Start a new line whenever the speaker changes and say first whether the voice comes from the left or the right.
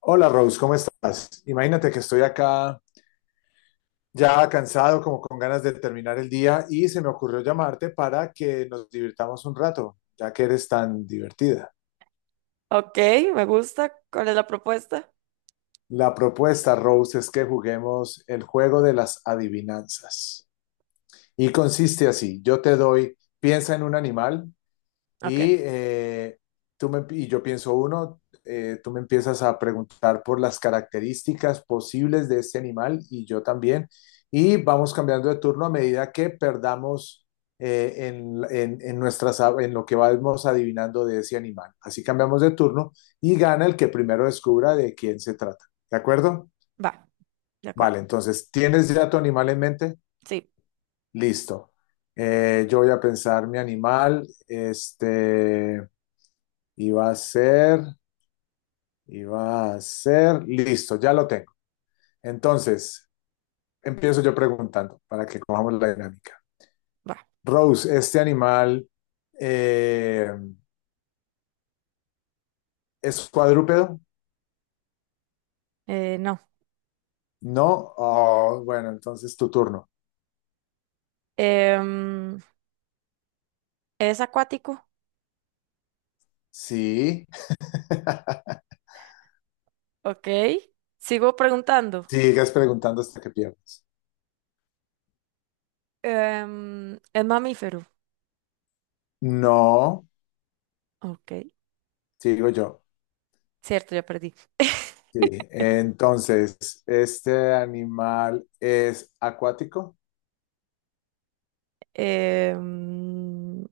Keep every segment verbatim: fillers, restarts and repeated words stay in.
left: Hola Rose, ¿cómo estás? Imagínate que estoy acá ya cansado, como con ganas de terminar el día y se me ocurrió llamarte para que nos divirtamos un rato, ya que eres tan divertida.
right: Ok, me gusta. ¿Cuál es la propuesta?
left: La propuesta, Rose, es que juguemos el juego de las adivinanzas. Y consiste así, yo te doy, piensa en un animal.
right: Ok,
left: Y, eh, tú me, y yo pienso uno, eh, tú me empiezas a preguntar por las características posibles de este animal y yo también. Y vamos cambiando de turno a medida que perdamos eh, en, en, en nuestras, en lo que vamos adivinando de ese animal. Así cambiamos de turno y gana el que primero descubra de quién se trata. ¿De acuerdo?
right: va, de acuerdo.
left: Vale, entonces, ¿tienes ya tu animal en mente?
right: Sí,
left: Listo. Eh, yo voy a pensar mi animal. Este, y va a ser, y va a ser, listo, ya lo tengo. Entonces, empiezo yo preguntando para que cojamos la dinámica.
right: va.
left: Rose, ¿este animal eh, es cuadrúpedo?
right: Eh, no.
left: No. Oh, bueno, entonces tu turno.
right: Em, ¿Es acuático?
left: Sí.
right: Ok. Sigo preguntando.
left: Sigues preguntando hasta que pierdas.
right: Em, ¿es mamífero?
left: No,
right: Ok.
left: sigo yo.
right: Cierto, ya perdí.
left: Sí. Entonces, ¿este animal es acuático?
right: Em,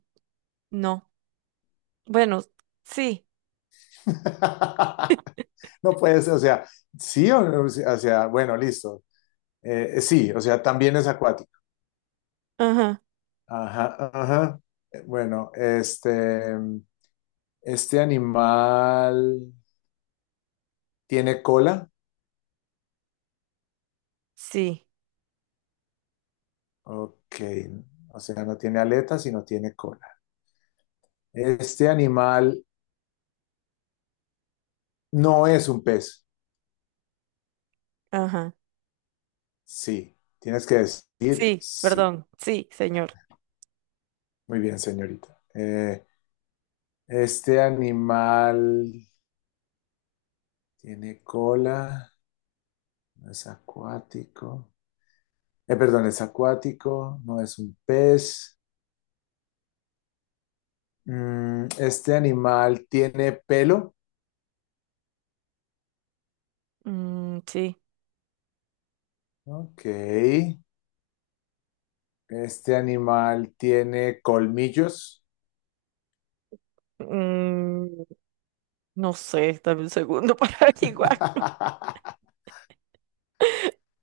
right: no. Bueno, sí.
left: No puedes, o sea, sí, o, o sea, bueno, listo. Eh, sí, o sea, también es acuático.
right: Ajá.
left: Ajá, ajá. Eh, Bueno, este, este animal tiene cola.
right: Sí.
left: Ok, o sea, no tiene aletas, sino tiene cola. Este animal no es un pez.
right: Ajá.
left: Sí, tienes que decir
right: Sí,
left: sí.
right: perdón. Sí, señor.
left: Muy bien, señorita. Eh, este animal tiene cola, no es acuático. Eh, perdón, es acuático, no es un pez. Mm, este animal tiene pelo.
right: Mm, sí.
left: Ok. Este animal tiene colmillos.
right: Mm, no sé, dame un segundo para averiguarlo.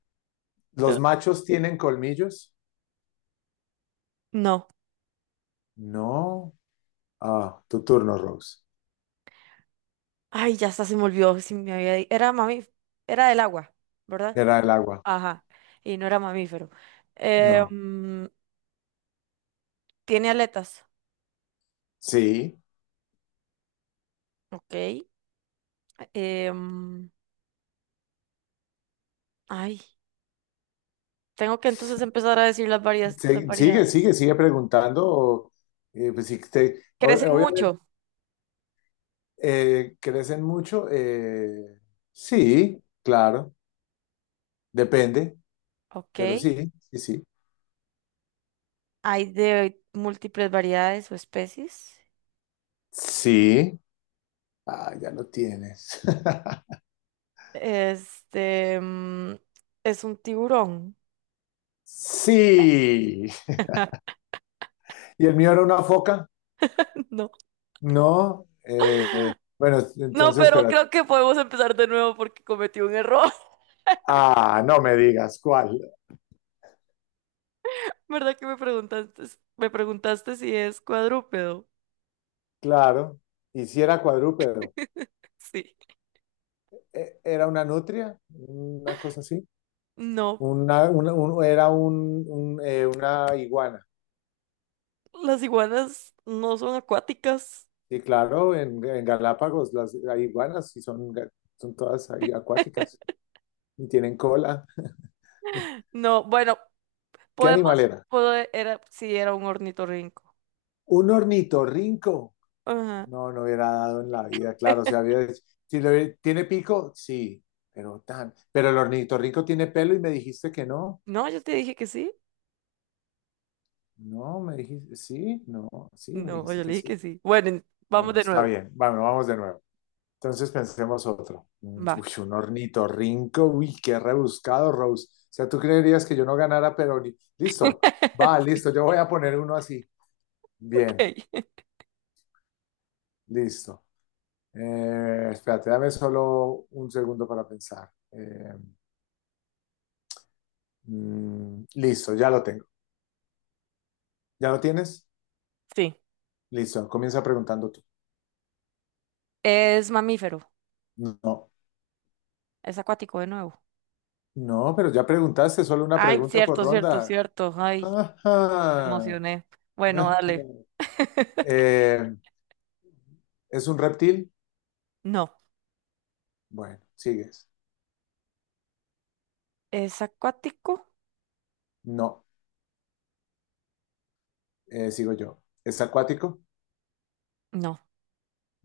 left: ¿Los machos tienen colmillos?
right: No.
left: No. Ah, tu turno, Rose.
right: Ay, ya hasta se me olvidó si me había di- Era mamí... Era del agua, ¿verdad?
left: Era el agua.
right: Ajá. Y no era mamífero. Eh,
left: No.
right: mm, Tiene aletas.
left: Sí.
right: Ok. Eh, mm, ay, Tengo que entonces empezar a decir las varias, las
left: Sí, sigue,
right: variedades.
left: sigue, sigue preguntando. O, eh, pues, si te- o-
right: Crecen
left: obviamente,
right: mucho.
left: eh, ¿crecen mucho? Eh, sí, claro. Depende.
right: Ok.
left: Pero sí, sí, sí.
right: Hay de múltiples variedades o especies.
left: Sí. Ah, ya lo tienes.
right: Este, mm, es un tiburón.
left: Sí. ¿Y el mío era una foca?
right: No.
left: No. Eh, bueno,
right: No,
left: entonces,
right: pero
left: espera.
right: creo que podemos empezar de nuevo porque cometí un error.
left: Ah, no me digas cuál.
right: ¿Verdad que me preguntaste, me preguntaste si es cuadrúpedo?
left: Claro. Y si era cuadrúpedo.
right: Sí.
left: Eh, ¿Era una nutria? Una cosa así.
right: No,
left: Una, una- un- era un, un, eh, una iguana.
right: las iguanas no son acuáticas.
left: Y claro, en, en Galápagos las, las iguanas sí son, ga- son todas ahí acuáticas y tienen cola.
right: No, bueno,
left: ¿Qué animal
right: podemos,
left: era?
right: pode- era, sí, era un ornitorrinco.
left: Un ornitorrinco.
right: Ajá.
left: No, no hubiera dado en la vida, claro. O sea, había- si lo hubiera- tiene pico, sí, pero tan. Pero el ornitorrinco tiene pelo y me dijiste que no.
right: No, yo te dije que sí.
left: No, me dijiste, sí, no, sí, me
right: No,
left: dijiste
right: yo le
left: que
right: dije
left: sí.
right: que sí. Bueno, en- vamos
left: Bueno,
right: de
left: está
right: nuevo.
left: bien. Bueno, vamos de nuevo. Entonces pensemos otro. Mm,
right: Va.
left: uy, un ornitorrinco, uy, qué rebuscado, Rose. O sea, tú creerías que yo no ganara, pero ni- listo. Va, listo, yo voy a poner uno así. Bien,
right: Ok.
left: listo. Eh, espérate, dame solo un segundo para pensar. Eh, mm, listo, ya lo tengo. ¿Ya lo tienes?
right: Sí,
left: Listo, comienza preguntando tú.
right: es mamífero,
left: No,
right: es acuático de nuevo.
left: no, pero ya preguntaste solo una
right: Ay,
left: pregunta por
right: cierto, cierto,
left: ronda.
right: cierto. Ay,
left: Ajá,
right: me
left: ajá.
right: emocioné. Bueno, dale.
left: Eh, ¿Es un reptil?
right: No,
left: Bueno, sigues.
right: es acuático.
left: No, eh, sigo yo. ¿Es acuático?
right: No.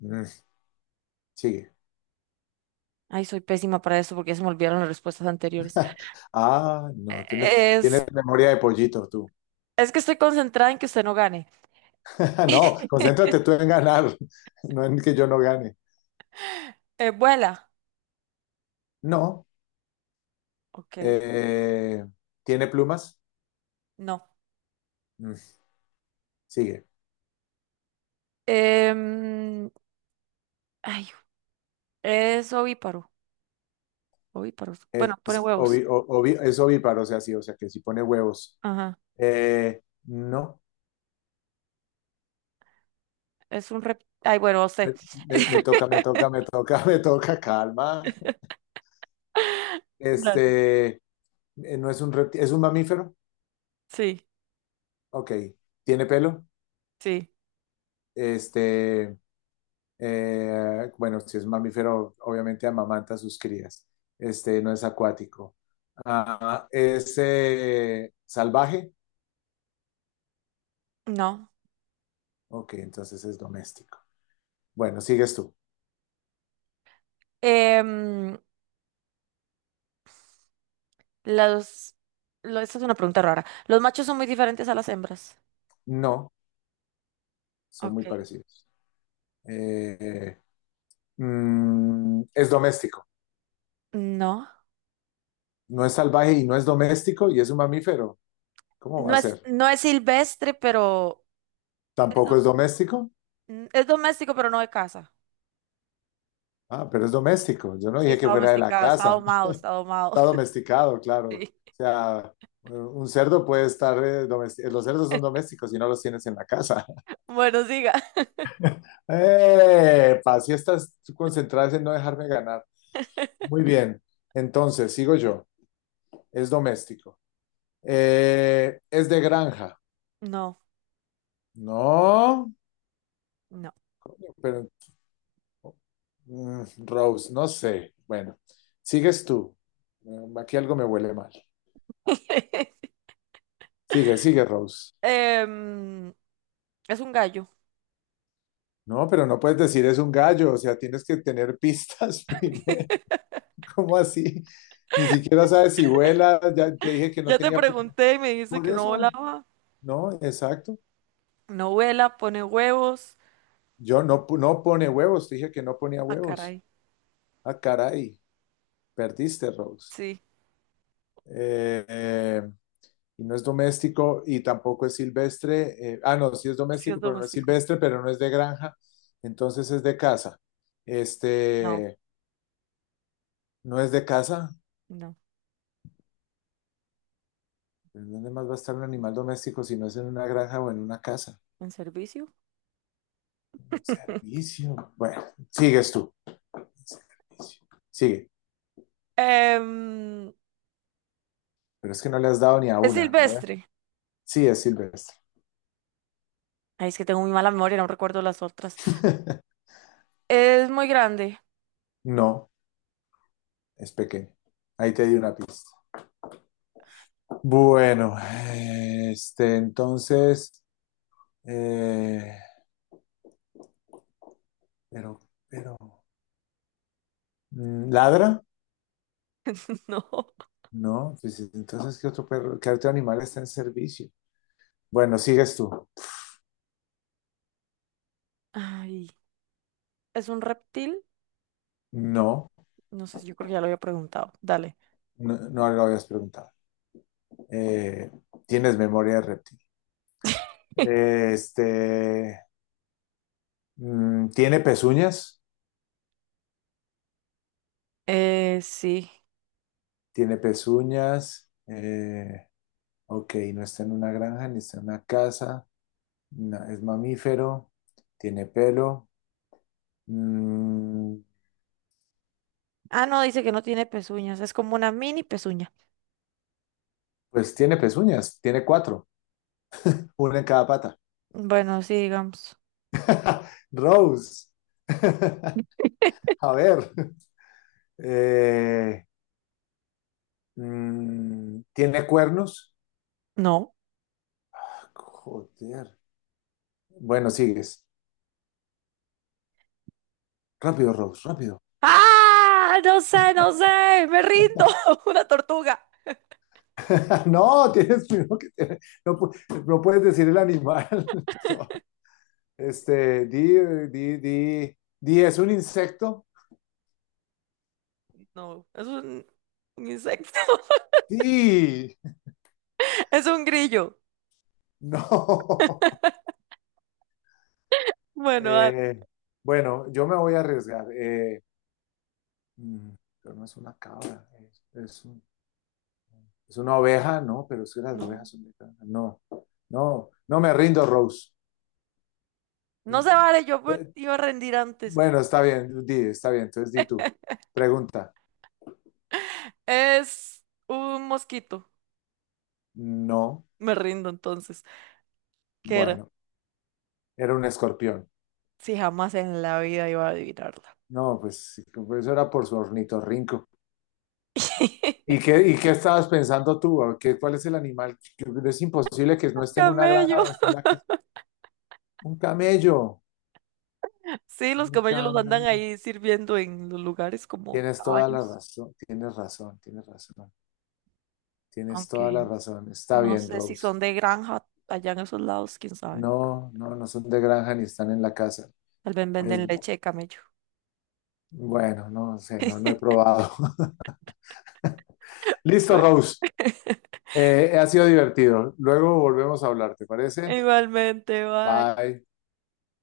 left: Mm, sigue.
right: Ay, soy pésima para eso porque ya se me olvidaron las respuestas anteriores.
left: Ah, no, tienes,
right: Es,
left: tienes memoria de pollito tú.
right: es que estoy concentrada en que usted no gane.
left: No, concéntrate tú en ganar, no en que yo no gane.
right: Eh, vuela.
left: No.
right: Ok,
left: eh, ¿Tiene plumas?
right: no.
left: Mm, sigue.
right: Em, ay, es ovíparo. Ovíparo.
left: Es,
right: Bueno, pone huevos.
left: ovi- o- ovi- es ovíparo, o sea, sí, o sea, que si pone huevos.
right: Ajá.
left: Eh, no.
right: Es un rep. Ay, bueno,
left: Me,
right: usted.
left: me- me toca, me toca, me toca, me toca, calma.
right: Dale.
left: Este, eh, no es un reptil, es un mamífero.
right: Sí,
left: Ok. ¿Tiene pelo?
right: sí.
left: Este, eh, bueno, si es un mamífero, obviamente amamanta a sus crías. Este, no es acuático. Ah, es eh, salvaje.
right: No.
left: Ok, entonces es doméstico. Bueno, sigues tú.
right: Em, los, lo- Esta es una pregunta rara. Los machos son muy diferentes a las hembras.
left: No, son muy
right: Ok.
left: parecidos. Eh, mm, es doméstico.
right: No.
left: No es salvaje y no es doméstico y es un mamífero. ¿Cómo va
right: No
left: a
right: es,
left: ser?
right: no es silvestre, pero
left: Tampoco es doméstico.
right: mm, es doméstico, pero no de casa.
left: Ah, pero es doméstico. Yo no
right: Sí,
left: dije que
right: está
left: fuera de la
right: domesticado, está
left: casa.
right: domado, está domado.
left: Está domesticado, claro.
right: Sí.
left: O sea, un cerdo puede estar domesticado. Los cerdos son domésticos y no los tienes en la casa.
right: Bueno, siga.
left: ¡Eh! Si estás concentrada en no dejarme ganar. Muy bien. Entonces, sigo yo. Es doméstico. Eh, es de granja.
right: No,
left: No,
right: no.
left: pero mm, Rose, no sé. Bueno, sigues tú. Mm, aquí algo me huele mal. Sigue, sigue, Rose.
right: Em, es un gallo.
left: No, pero no puedes decir es un gallo, o sea, tienes que tener pistas primero. ¿Cómo así? Ni siquiera sabes si vuela, ya te dije que no
right: Ya te
left: tenía pu-
right: pregunté y me dijiste
left: por
right: que no
left: eso.
right: volaba.
left: No, exacto.
right: No vuela, pone huevos.
left: Yo no, pu- no pone huevos, te dije que no ponía
right: Ah,
left: huevos.
right: caray.
left: Ah, caray, perdiste, Rose.
right: Sí,
left: Eh, eh, y no es doméstico y tampoco es silvestre. Eh, ah, no, sí es
right: sí es
left: doméstico, pero no es
right: doméstico.
left: silvestre, pero no es de granja, entonces es de casa.
right: No,
left: Este, no es de casa.
right: no.
left: ¿En dónde más va a estar un animal doméstico si no es en una granja o en una casa?
right: ¿En servicio?
left: Servicio. Bueno, sigues tú. Servicio. Sigue.
right: Em,
left: Pero es que no le has dado ni a
right: es
left: una. A ver.
right: silvestre.
left: Sí, es silvestre.
right: Ay, es que tengo muy mala memoria, no recuerdo las otras. Es muy grande.
left: No, es pequeño. Ahí te di una pista. Bueno, este, entonces, eh, Pero, pero, mm, ¿ladra?
right: No.
left: No, pues entonces, ¿qué otro perro, qué otro animal está en servicio? Bueno, sigues tú.
right: Ay, ¿es un reptil?
left: No,
right: No sé, si, yo creo que ya lo había preguntado. Dale.
left: no, no lo habías preguntado. Eh, ¿Tienes memoria de reptil? Eh, Este, mm, ¿tiene pezuñas?
right: Eh, sí.
left: Tiene pezuñas. Eh, ok, no está en una granja ni está en una casa. No, es mamífero. Tiene pelo. Mm,
right: Ah, no, dice que no tiene pezuñas. Es como una mini pezuña.
left: pues tiene pezuñas. Tiene cuatro. Una en cada pata.
right: Bueno, sí, digamos.
left: Rose. A ver. eh, mm, ¿tiene cuernos?
right: No.
left: Joder. Bueno, sigues. Rápido, Rose, rápido.
right: ¡Ah! No sé, no sé. Me rindo. Una tortuga.
left: No, tienes primero que tener- no, no puedes decir el animal. No. Este, di, di, di, di, ¿es un insecto?
right: No, es un, un insecto.
left: Sí,
right: Es un grillo.
left: no.
right: Bueno, dale.
left: Eh, bueno, yo me voy a arriesgar. Eh, mm, pero no es una cabra, es, es un- es una oveja, no, pero es que las
right: No.
left: ovejas son mexicanas. No, no, no me rindo, Rose.
right: No se vale, yo me iba a rendir antes.
left: Bueno, está bien, di, está bien, entonces di tú. Pregunta,
right: Es un mosquito.
left: no,
right: Me rindo entonces. ¿Qué era?
left: bueno, era un escorpión.
right: Si jamás en la vida iba a adivinarla.
left: No, pues sí, pues eso era por su ornitorrinco. ¿Y qué, y qué estabas pensando tú? ¿A ¿Qué, ¿Cuál es el animal? Que es imposible que no esté en una granja
right: Camello.
left: o esté en la casa. Un camello,
right: Sí, los
left: un
right: camellos los andan
left: camello.
right: ahí sirviendo en los lugares como
left: Tienes toda la
right: caballos,
left: razón, tienes razón, tienes razón, tienes toda
right: aunque
left: la razón. Está
right: no
left: bien,
right: sé si
left: Rose.
right: son de granja allá en esos lados, quién sabe.
left: No, no, no son de granja ni están en la casa.
right: Tal vez
left: Es,
right: venden leche de camello.
left: bueno, no sé, no, no he probado. Listo,
right: Bueno,
left: Rose. Eh, ha sido divertido. Luego volvemos a hablar, ¿te parece?
right: igualmente, bye.
left: Bye.